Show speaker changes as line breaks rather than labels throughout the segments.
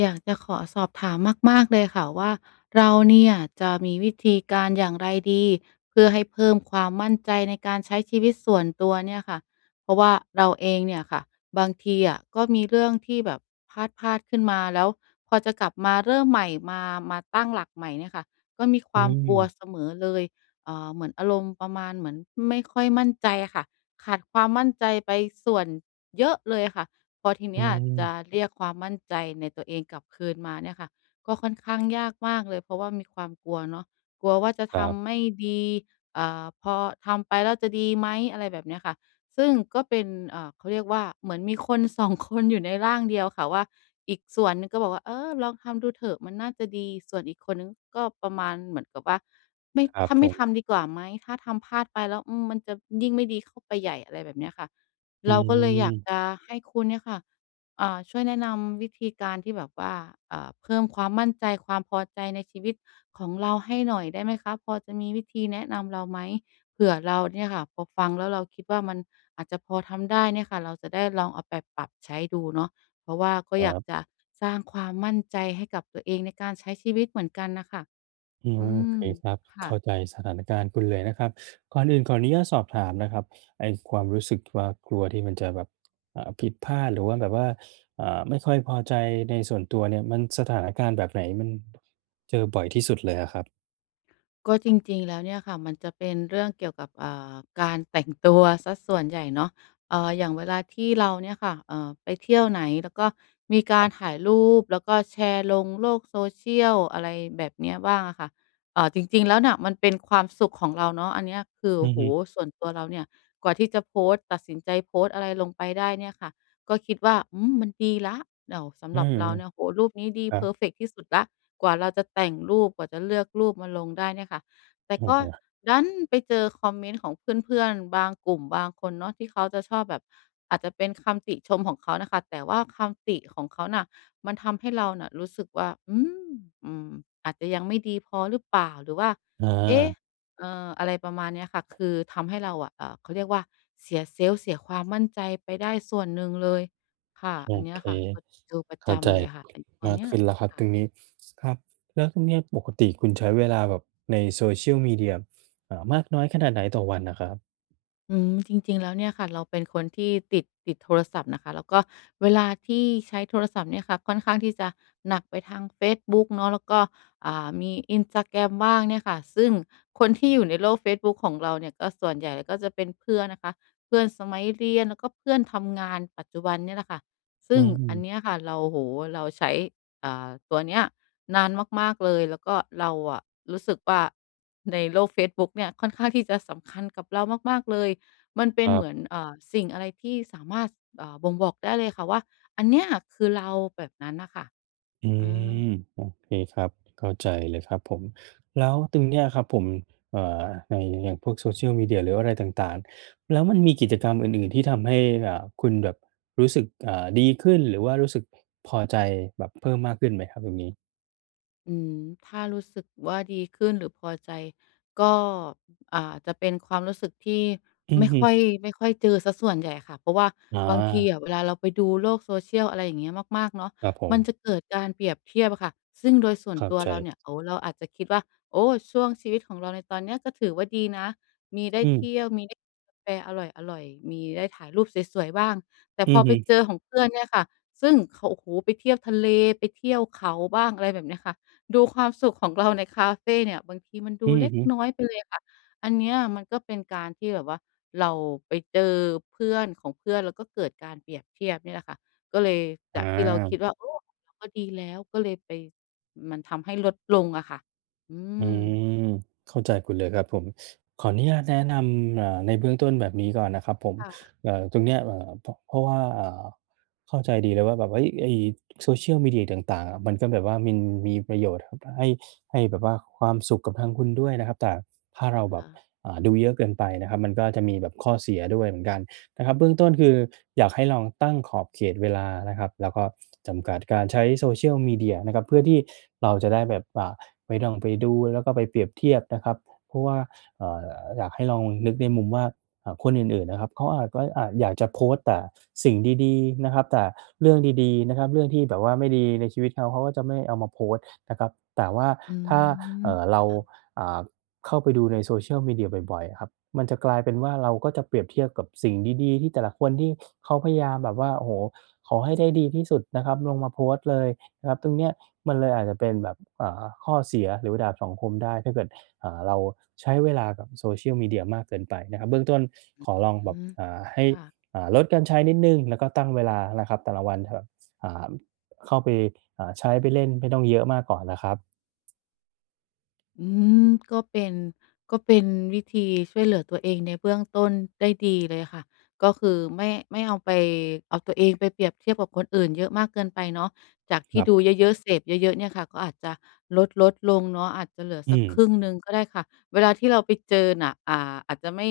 อยากจะขอสอบถามมาก ๆ เลยค่ะว่า เราเนี่ยจะมีวิธีการอย่างไรดี? เพื่อให้เพิ่มความมั่นใจในการใช้ชีวิตส่วนตัวเนี่ยค่ะ เพราะว่าเราเองเนี่ยค่ะบางทีอะก็มีเรื่องที่แบบพลาด ๆ ขึ้นมา แล้วพอจะกลับมาเริ่มใหม่ มา มาตั้งหลักใหม่เนี่ยค่ะ ก็มีค
อื
วามกลัว
ม
เสมอเลย อ่า เหมือนอารมณ์ประมาณเหมือนไม่ค่อยมั่นใจอะค่ะ ขาดความมั่นใจไปส่วนเยอะเลย อะค่ะ พอทีเ
อื
นี้ยจะ
ม
เรียกความมั่นใจในตัวเองกลับคืนมาเนี่ยค่ะ ก็ค่อนข้างยาก มากเลย เพราะว่ามีความกลัวเนาะ กลัวว่าจะ
ค
ท
รับ
ำไม่ดี อ่า พอทำไปแล้วจะดีไหม? อะไรแบบเนี้ยค่ะ ซึ่งก็เป็น อ่า เขาเรียกว่า เหมือนมีคนสองคนอยู่ในร่างเดียวค่ะว่า อีกส่วนหนึ่งก็บอกว่า "เออ ลองทำดูเถอะมันน่าจะดี" ส่วนอีกคนหนึ่งก็ประมาณเหมือนกับว่า "ไม่
ครั
ถ
บ
้า
ผ
ไม่ท
ม
ำดีกว่าไหม? ถ้าทำพลาดไปแล้ว อืม มันจะยิ่งไม่ดีเข้าไปใหญ่" อะไรแบบเนี้ยค่ะ
อื
เราก็เลยอยาก
ม
จะให้คุณเนี่ยค่ะ อ่า ช่วยแนะนำวิธีการที่แบบว่า อ่า เพิ่มความมั่นใจ ความพอใจในชีวิตของเราให้หน่อยได้ไหมคะ? พอจะมีวิธีแนะนำเราไหม? เผื่อเราเนี่ยค่ะพอฟังแล้วเราคิดว่า มันอาจจะพอทำได้เนี่ยค่ะ เราจะได้ลองเอาไปปรับใช้ดูเนาะ เพราะว่าก็
คร
อย
ั
าก
บ
จะสร้างความมั่นใจให้กับตัวเอง ในการใช้ชีวิตเหมือนกันน่ะค่ะ
อื
อ
ม
ื
โอเค
ม
ครับ
ค
เ
่
ข้า
ะ
ใจสถานการณ์คุณเลยนะครับ ก่อนอื่นขออนุญาตสอบถามนะครับ ไอ้ความรู้สึกว่า กลัวที่มันจะแบบ อ่า ผิดพลาดหรือว่า แบบว่า อ่า ไม่ค่อยพอใจในส่วนตัวเนี่ย มัน สถานการณ์แบบไหนมันเจอบ่อยที่สุดเลยอะครับ?
ก็จริง ๆ แล้วเนี่ยค่ะมันจะเป็นเรื่องเกี่ยวกับ อ่า การแต่งตัวเสียส่วนใหญ่เนาะ เอ่อ อย่างเวลาที่เราเนี่ยค่ะ เอ่อ ไปเที่ยวไหน แล้วก็มีก
คร
า
ั
ร
บ
ถ่ายรูป แล้วก็แชร์ลงโลก social อะไรแบบเนี้ยบ้างอะค่ะ เอ่อ จริง ๆ แล้วเนี่ยมันเป็นความสุขของเราเนาะ อันเนี้ยคือ
อ
โอ
ื
้
อ
โฮ
ฮึ
ส่วนตัวเราเนี่ย กว่าที่จะโพสต์ ตัดสินใจโพสต์อะไรลงไปได้เนี่ยค่ะ ก็คิดว่า อืม มันดีแล้ว แล่ว ส
อ
ำ
ื
หรับ
ม
เราเนี่ย โอ้โฮ รูปนี้ดี
ครั
เพ
บ
อร์เฟกต์ที่สุดแล้ว กว่าเราจะแต่งรูป กว่าจะเลือกรูปมาลงได้เนี่ยค่ะ แต
โ
่
อ้
ก็
โฮ
ดันไปเจอคอมเมนต์ของเพื่อน ๆ บางกลุ่ม บางคนเนาะ ที่เขาจะชอบแบบ อาจจะเป็นคำติชมของเขาน่ะค่ะ แต่ว่าคำติของเขาน่ะมันทำให้เราน่ะรู้สึกว่า "อืม อืม อาจจะยังไม่ดีพอหรือเปล่า?" หรือว่า "เอ๊ะ
เออ
เออ" อะไรประมาณเนี้ยค่ะ คือทำให้เราอะ เอ่อ เขาเรียกว่า เสีย self เสียความมั่นใจไปได้ส่วนหนึ่งเลย ค่ะ
โอ
อันเนี้
เ
ยแ
ค
หละค่ะ [unintelligible] เจอประ
เข
จ
้าใจ
ำเลยอะค่ะไอ้ตัว
มา
เ
ก
นี้
ข
ย
ึ้นแล้วคร
ค
ับ
่
ต
ะ
รงนี้ ครับ แล้วตรงเนี้ยปกติคุณใช้เวลาแบบใน Social Media อ่า มากน้อยขนาดไหนต่อวันน่ะครับ?
อืม จริง ๆ แล้วเนี่ยค่ะ เราเป็นคนที่ติด ติดโทรศัพท์นะคะ แล้วก็เวลาที่ใช้โทรศัพท์เนี่ยค่ะ ค่อนข้างที่จะหนักไปทางเฟซบุ๊กเนาะ แล้วก็ อ่า มี Instagram บ้างเนี่ยค่ะ ซึ่งคนที่อยู่ในโลกเฟซบุ๊กของเราเนี่ย ก็ส่วนใหญ่ก็จะเป็นเพื่อนนะคะ เพื่อนสมัยเรียน แล้วก็เพื่อนทำงานปัจจุบันเนี่ยแหละค่ะ ซ
อ
ึ
ื
่งอัน
ม
เนี้ยค่ะ เรา โอ้โฮ เราใช้ อ่า ตัวเนี้ยนานมาก ๆ เลย แล้วก็เราอะรู้สึกว่า ในโลกเฟซบุ๊กเนี่ยค่อนข้างที่จะสำคัญกับเรามาก ๆ เลย มันเป
ค
็น
รั
เห
บ
มือน เอ่อ สิ่งอะไรที่สามารถ อ่า บ่งบอกได้เลยค่ะ ว่าอันเนี้ยคือเรา แบบนั้นอะค่ะ
อื
อื
ม
อ
โอเคครับ เข้าใจเลยครับผม แล้วตรงเนี้ยครับผม อ่า ในอย่างพวก social media หรืออะไรต่าง ๆ แล้วมันมีกิจกรรมอื่น ๆ ที่ทำให้ อ่า คุณแบบรู้สึก อ่า ดีขึ้น หรือว่ารู้สึกพอใจแบบเพิ่มมากขึ้นไหมครับตรงนี้?
อืม ถ้ารู้สึกว่าดีขึ้นหรือพอใจก็ อ่า จะเป็นความรู้สึกที่
อื
ไ
อ
ม่
ฮ
ค่อ
ึ
ย ไม่ค่อยเจอเสียส่วนใหญ่ค่ะ เพราะว่า
อ๋
บางทีอ
อ
ะเวลาเราไปดูโลก social อะไรอย่างเงี้ย มาก ๆ เนาะ
ครับผ
มัน
ม
จะเกิดการเปรียบเทียบอะค่ะ ซึ่งโดยส่ว
เ
น
ข้า
ตัว
ใ
เรา
จ
เนี่ย โอ้โฮ เราอาจจะคิดว่า โอ้ ช่วงชีวิตของเราในตอนเนี้ย ก็ถือว่าดีนะ มีได้
อื
เท
ม
ี่ยว มีได้กินกาแฟอร่อย ๆ มีได้ถ่ายรูปสวย ๆ บ้าง แต่
อื
พอ
อฮ
ไป
ึ
เจอของเพื่อนเนี่ยค่ะ ซึ่งเขา โอ้โฮ ไปเที่ยวทะเล ไปเที่ยวเขาบ้าง อะไรแบบเนี้ยค่ะ ดูความสุขของเราในคาเฟเนี่ย บางทีมันดู
อื
เล
อ
็ก
ฮึ
น้อยไปเลยอะค่ะ อันเนี้ยมันก็เป็นการที่แบบว่าเราไปเจอเพื่อนของเพื่อน แล้วก็เกิดการเปรียบเทียบเนี่ยแหละค่ะ ก็เลยจากที่เราค
อา
ิดว่า "โอ้ ก็ดีแล้ว" ก็เลยไป มันทำให้ลดลงอะค่ะ อื
อื
ม
ม เข้าใจคุณเลยครับผม ขออนุญาตแนะนำ อ่า ในเบื้องต้นแบบนี้ก่อนนะครับผม
ค่ะ
อ่า ตรงเนี้ย อ่า พ เพราะว่า อ่า เข้าใจดีเลยว่าแบบว่า เฮ้ย ไอ้ social media ต่าง ๆ อะมันก็แบบว่ามันมีประโยชน์อะ ให้ ให้แบบว่าความสุขกับทางคุณด้วยนะครับ แต่ถ้าเร
ค
าแบ
่
บ
ะ
อ่า ดูเยอะเกินไปนะครับ มันก็อาจจะมีแบบข้อเสียด้วยเหมือนกันนะครับ เบื้องต้นคืออยากให้ลองตั้งขอบเขตเวลานะครับ แล้วก็จำกัดการใช้ social media นะครับ เพื่อที่เราจะได้แบบ อ่า ไม่ต้องไปดู แล้วก็ไปเปรียบเทียบนะครับ เพราะว่า อ่า อยากให้ลองนึกในมุมว่า อ่า คนอื่น ๆ นะครับ เขาอาจว่า อะ อยากจะโพสต์แต่สิ่งดี ๆ นะครับ แต่เรื่องดี ๆ นะครับ เรื่องที่แบบว่าไม่ดีในชีวิตเขา เขาก็จะไม่เอามาโพสต์นะครับ แต่ว่า
อื
ถ้า เอ
ม
่อ เร
ค
า
่ะ
อ่า เข้าไปดูใน social media บ่อย ๆ อะครับ มันจะกลายเป็นว่า เราก็จะเปรียบเทียบกับสิ่งดี ๆ ที่แต่ละคนที่เขาพยายามแบบว่า โอ้โฮ ขอให้ได้ดีที่สุดนะครับ ลงมาโพสต์เลย หรับตรงเนี้ยมันเลยอาจจะเป็นแบบ อ่า ข้อเสีย หรือดาบสองคมได้ ถ้าเกิด อ่า เราใช้เวลากับ social media มากเกินไปนะครับ เบื้องต้นขอลอง
อื
แบบ
ม
อ่า ให้
ค่ะ
อ่า ลดการใช้นิดหนึ่ง แล้วก็ตั้งเวลานะครับแต่ละวันครับ อ่า เข้าไป อ่า ใช้ ไปเล่นไม่ต้องเยอะมากก่อนอะครับ
อืม ก็เป็น ก็เป็นวิธีช่วยเหลือตัวเองในเบื้องต้นได้ดีเลยค่ะ ก็คือไม่ ไม่เอาไป เอาตัวเองไปเปรียบเทียบกับคนอื่นเยอะมากเกินไปเนาะ จากท
ค
ี่
รั
ด
บ
ูเยอะ ๆ เสพย์เยอะ ๆ เนี่ยค่ะ ก็อาจจะลด ๆ ลงเนาะ อาจจะเหลือ
อื
สักคร
ม
ึ่งหนึ่งก็ได้ค่ะ เวลาที่เราไปเจอน่ะ อ่า อาจจะไม่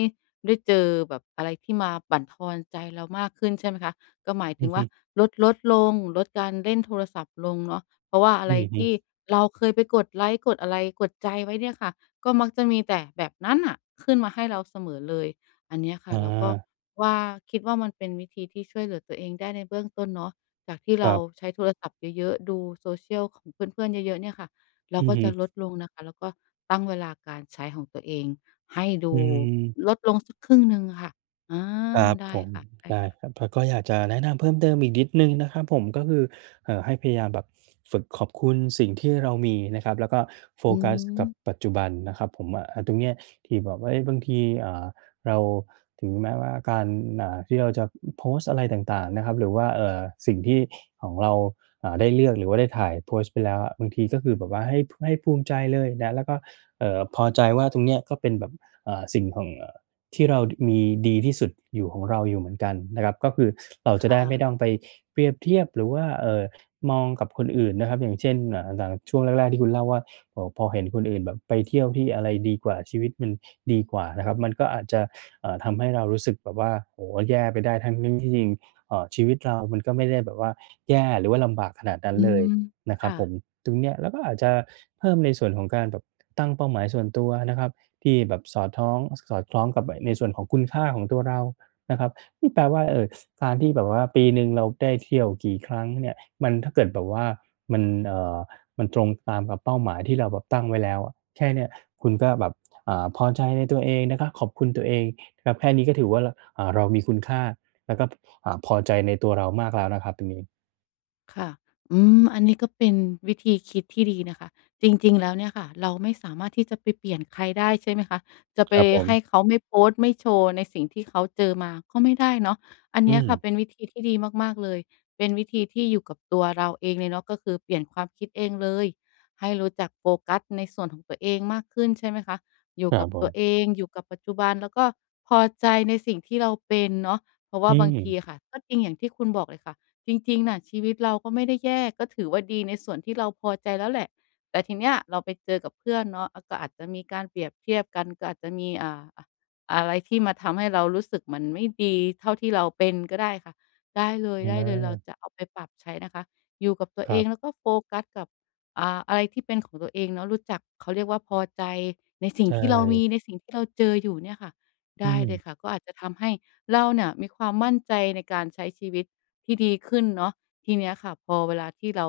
ได้เจอแบบอะไรที่มาบั่นทอนใจเรามากขึ้นใช่ไหมคะ ก็หมายถ
อื
ึ
อ
ง
ฮ
ว
ึ
่าลด ๆ ลง ลดการเล่นโทรศัพท์ลงเนาะ เพราะว่าอะ
อ
ไ
ื
ร
อฮ
ที่
ึ
เราเคยไปกดไลก์ กดอะไร กดใจไว้เนี่ยค่ะ ก็มักจะมีแต่แบบนั้นน่ะ ขึ้นมาให้เราเสมอเลย อันเนี้ยค่ะ
อ
เราก็
า
ว่า คิดว่า มันเป็นวิธีที่ช่วยเหลือตัวเองได้ในเบื้องต้นเนาะ จากที่
ค
เร
ร
า
ับ
ใช้โทรศัพท์เยอะ ๆ ดูโซเชียลของเพื่อน ๆ เยอะ ๆ เนี่ยค่ะ เรา
อื
ก
อ
็
ฮ
จะ
ึ
ลดลงนะคะ แล้วก็ตั้งเวลาการใช้ของตัวเอง ให้ด
อ
ู
ืม
ลดลงสักครึ่งหนึ่งค่ะ อา
ครับ
ได้
ผม
ค่
ได้
ะ ๆ
ครับ แล้วก็อยากจะแนะนำเพิ่มเติมอีกนิดหนึ่งนะครับผม ก็คือ เอ่อ ให้พยายามแบบ ฝ ฝึกขอบคุณสิ่งที่เรามีนะครับ แล้วก็โฟ
อื
กัสกับ
ม
ปัจจุบันนะครับผม อะ อะ ตรงเนี้ยที่แบบว่า เอ๊ย บางที อ่า เรา ถึงแม้ว่าการ อ่า ที่เราจะโพสต์อะไรต่าง ๆ นะครับ หรือว่า เอ่อ สิ่งที่ ของเรา อ่า ได้เลือกหรือว่าได้ถ่าย โพสต์ไปแล้วอะ บางทีก็คือแบบว่าให้ ให้ภูมิใจเลยนะ แล้วก็ เอ่อ พอใจว่าตรงเนี้ยก็เป็นแบบ อ่า สิ่งของ อ่า ที่เรา ด มีดีที่สุดอยู่ ของเราอยู่เหมือนกันนะครับ ก็คือเรา
ค
จะได
่
้ไม่
ะ
ต้องไปเปรียบเทียบ หรือว่า เอ่อ มองกับคนอื่นนะครับ อย่างเช่น อ่า อย่างช่วงแรก ๆ ที่คุณเล่าว่า โอ้โฮ พอเห็นคนอื่นแบบไปเที่ยวที่อะไรดีกว่า ชีวิตมันดีกว่านะครับ มันก็อาจจะ อ่า ทำให้เรารู้สึกแบบว่า โอ้โฮ แย่ไปได้ ทั้ง ๆ ที่จริง เอ่อ ชีวิตเรามันก็ไม่ได้แบบว่าแย่ หรือว่าลำบากขนาดนั้
อ
น
ื
เล
ม
ยนะค
ค
รับ
่
ผ
ะ
ม ตรงเนี้ยเราก็อาจจะเพิ่มในส่วนของการแบบตั้งเป้าหมายส่วนตัวนะครับ ที่แบบสอดท้อง สอดคล้องกับไอ้ในส่วนของคุณค่าของตัวเรานะครับ นี่แปลว่า เออ ส การที่แบบว่าปีหนึ่งเราได้เที่ยวกี่ครั้งเนี่ย มันถ้าเกิดแบบว่ามัน เอ่อ มันตรงตามกับเป้าหมายที่เราแบบตั้งไว้แล้วอะ แค่เนี้ยคุณก็แบบ อ่า พอใจในตัวเองนะครับ ขอบคุณตัวเองครับ แค่นี้ก็ถือว่า ร อ่า เรามีคุณค่า แล้วก็ อ่า พอใจในตัวเรามากแล้วนะครับตรงนี้
ค่ะ อืม อันนี้ก็เป็นวิธีคิดที่ดีนะคะ จริง ๆ แล้วเนี่ยค่ะ เราไม่สามารถที่จะไปเปลี่ยนใครได้ ใช่ไหมคะ จะไป
ครับผ
ให้
ม
เขาไม่โพสต์ ไม่โชว์ในสิ่งที่เขาเจอมาก็ไม่ได้เนาะ อัน
อ
เ
ื
นี้ยค่ะ
ม
เป็นวิธีที่ดีมาก ๆ เลย เป็นวิธีที่อยู่กับตัวเราเองเลยเนาะ ก็คือเปลี่ยนความคิดเองเลย ให้รู้จักโฟกัสในส่วนของตัวเองมากขึ้น ใช่ไหมคะ อยู่
ครั
กั
บ
บ
ผ
ตัว
ม
เอง อยู่กับปัจจุบัน แล้วก็พอใจในสิ่งที่เราเป็นเนาะ เพราะว
อ
่า
ื
บางที
ม
อะค่ะ ก็จริงอย่างที่คุณบอกเลยค่ะ จริง ๆ น่ะ ชีวิตเราก็ไม่ได้แย่ ก็ถือว่าดีในส่วนที่เราพอใจแล้วแหละ แต่ทีเนี้ยเราไปเจอกับเพื่อนเนาะ อะ ก็อาจจะมีการเปรียบเทียบกัน ก็อาจจะมี อ่า อะ อะไรที่มาทำให้เรารู้สึกหมันไม่ดีเท่าที่เราเป็นก็ได้ค่ะ ได้เล
อ
ย ๆ เรา
า
จะเอาไปปรับใช้นะคะ อยู่กับตัว
ค
เ
ร
อ
ับ
งแล้วก็โฟกัสกับ อ่า อะไรที่เป็นของตัวเองเนาะ รู้จัก เขาเรียกว่า พอใจในสิ่
ใช
งที่เราม
่
ี ในสิ่งที่เราเจออยู่เนี่ยค่ะ ไ
อ
ด
ื
้เลย
ม
ค่ะ ก็อาจจะทำให้เราเนี่ยมีความมั่นใจ ในการใช้ชีวิตที่ดีขึ้นเนาะ ทีเนี้ยค่ะ พอเวลาที่เรา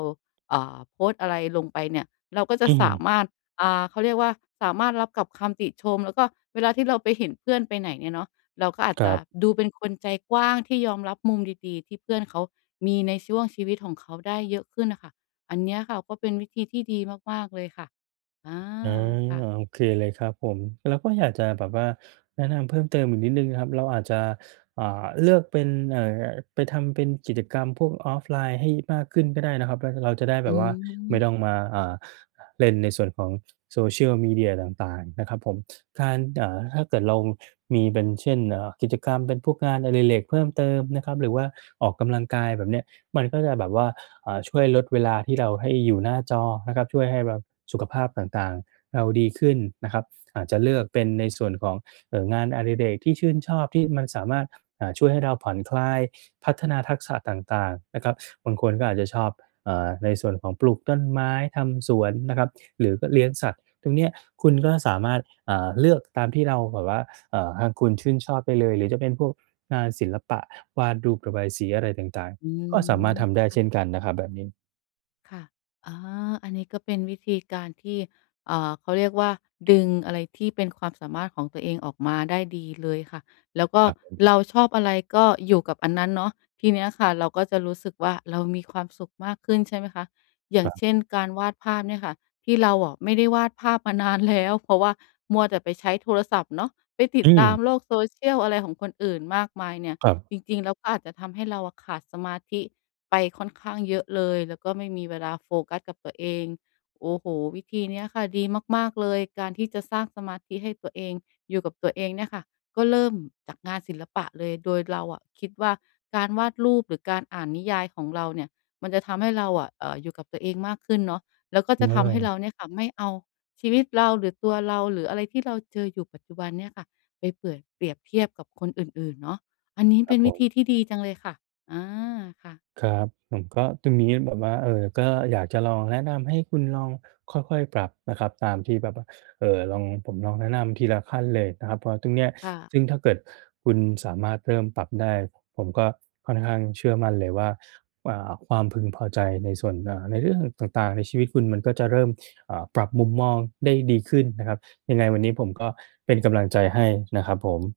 อ่า โพสต์อะไรลงไปเนี่ย เราก็จะ
อื
สา
ม
มารถ อ่า เขาเรียกว่า สามารถรับกับคำติชม แล้วก็เวลาที่เราไปเห็นเพื่อนไปไหนเนี่ยเนาะ เราก็อาจ
คร
จ
ั
ะ
บ
ดูเป็นคนใจกว้างที่ยอมรับมุมดี ๆ ที่เพื่อนเขามีในช่วงชีวิตของเขาได้เยอะขึ้นน่ะค่ะ อันเนี้ยค่ะก็เป็นวิธีที่ดีมาก ๆ เลยค่ะ อา
อา
ค่ะ
โอเคเลยครับผม แล้วก็อยากจะแบบว่า แนะนำเพิ่มเติมอีกนิดหนึ่งนะครับ เราอาจจะ อ่า เลือกเป็น เอ่อ ไปทำเป็นกิจกรรมพวก offline ให้มากขึ้นก็ได้นะครับ แล้วก็เราจะได้แ
อ
บ
ื
บว่าไม่
ม
ต้องมา อ่า เล่นในส่วนของโซเชียลมีเดียต่าง ๆ นะครับผม การ อ่า ถ้าเกิดเรามีเป็น เช่น อ่า กิจกรรม เป็นพวกงานอดิเรกเพิ่มเติมนะครับ หรือว่าออกกำลังกายแบบนี้ มันก็จะแบบว่า อ่า ช่วยลดเวลาที่เรา ให้อยู่หน้าจอนะครับ ช่วยให้แบบสุขภาพต่าง ๆ เราดีขึ้นนะครับ อาจจะเลือกเป็นในส่วนของ เออ งานอดิเรกที่ชื่นชอบที่มันสามารถ อ่า ช่วยให้เราผ่อนคลาย พัฒนาทักษะต่าง ๆ นะครับ บางคนก็อาจจะชอบ อ่า ในส่วนของปลูกต้นไม้ ทำสวนนะครับ หรือก็เลี้ยงสัตว์ ตรงเนี้ยคุณก็สามารถ อ่า เลือกตามที่เราแบบว่า อ่า ทางคุณชื่นชอบไปเลย หรือจะเป็นพวกงานศิลปะ วาดรูป ระบายสีอะไรต่าง
อื
ๆ ก็สามารถทำได้เช
ม
่นกันนะครับแบบนี้
ค่ะ อ๋อ อันนี้ก็เป็นวิธีการที่ อ่า เขาเรียกว่า ดึงอะไรที่เป็นความสามารถของตัวเองออกมาได้ดีเลยค่ะ แล้วก็
ครับผม
เราชอบอะไรก็อยู่กับอันนั้นเนาะ ทีเนี้ยค่ะ เราก็จะรู้สึกว่าเรามีความสุขมากขึ้นใช่ไหมคะ? อย่า
คร
ง
ับ
เช่น การวาดภาพเนี่ยค่ะ ที่เราอะไม่ได้วาดภาพมา นานแล้ว เพราะว่ามัวแต่ไปใช้โทรศัพท์เนาะ ไปติ
อ
ด
ื
ตา
ม
มโลกโซเชียลอะไรของคนอื่นมากมายเนี่ย
ครับ
จริง ๆ แล้วก็อาจจะทำให้เราอะขาดสมาธิไปค่อนข้างเยอะเลย แล้วก็ไม่มีเวลาโฟกัสกับตัวเอง โอ้โฮ! วิธีเนี้ยค่ะ ดีมาก ๆ เลย การที่จะสร้างสมาธิให้ตัวเองอยู่กับตัวเองเนี่ยค่ะ ก็เริ่มจากงานศิลปะเลย โดยเราอะคิดว่าการวาดรูปหรือการอ่านนิยายของเราเนี่ย มันจะทำให้เราอะ เอ่อ อยู่กับตัวเองมากขึ้นเนาะ แล้วก็จะทำให้เ
เออ
ราเนี่ยค่ะ ไม่เอาชีวิตเรา หรือตัวเรา หรืออะไรที่เราเจออยู่ปัจจุบันเนี่ยค่ะ ไปเปื่อย เปรียบเทียบกับคนอื่น ๆ เนาะ อันนี้
ค
เ
ร
ป็
ับ
นว
ผ
ิธ
ม
ีที่ดีจังเลยค่ะ อา ค่ะ
ครับ ผมก็ ตรงเนี้ยแบบว่า เออ ก็อยากจะลองแนะนำให้คุณลองค่อย ๆ ปรับนะครับ ตามที่แบบว่า เอ่อ ลอง ผมลองแนะนำทีละขั้นเลยนะครับ เพราะตรงเนี้ย
ค่ะ
ซึ่งถ้าเกิดคุณสามารถเริ่มปรับได้ ผมก็ค่อนข้างเชื่อมั่นเลยว่า อ่า ความพึงพอใจในส่วน อ่า ในเรื่องต่าง ๆ ในชีวิตคุณมันก็จะเริ่ม อ่า ปรับมุมมองได้ดีขึ้นนะครับ ยังไงวันนี้ผมก็เป็นกำลังใจให้นะครับผม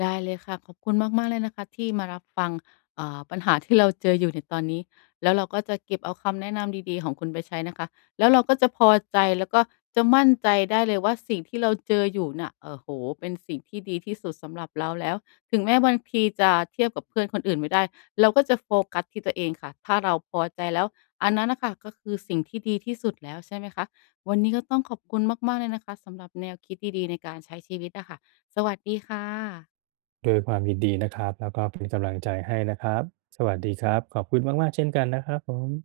ได้เลยค่ะ ขอบคุณมาก ๆ เลยนะคะ ที่มารับฟัง อ่า ปัญหาที่เราเจออยู่ในตอนนี้ แล้วเราก็จะเก็บเอาคำแนะนำดี ๆ ของคุณไปใช้นะคะ แล้วเราก็จะพอใจ แล้วก็จะมั่นใจได้เลยว่า สิ่งที่เราเจออยู่น่ะ โอ้โฮ! เป็นสิ่งที่ดีที่สุดสำหรับเราแล้ว ถึงแม้บางทีจะเทียบกับเพื่อนคนอื่นไม่ได้ เราก็จะโฟกัสที่ตัวเองค่ะ ถ้าเราพอใจแล้ว อันนั้นน่ะค่ะ ก็คือสิ่งที่ดีที่สุดแล้วใช่ไหมคะ? วันนี้ก็ต้องขอบคุณมาก ๆ เลยนะคะ สำหรับแนวคิดดี ๆ ในการใช้ชีวิตอะค่ะ สวัสดีค่ะ
ด้วยความยินดีนะครับ แล้วก็ เป็นกำลังใจให้นะครับ สวัสดีครับ ขอบคุณมาก ๆ เช่นกันนะครับผม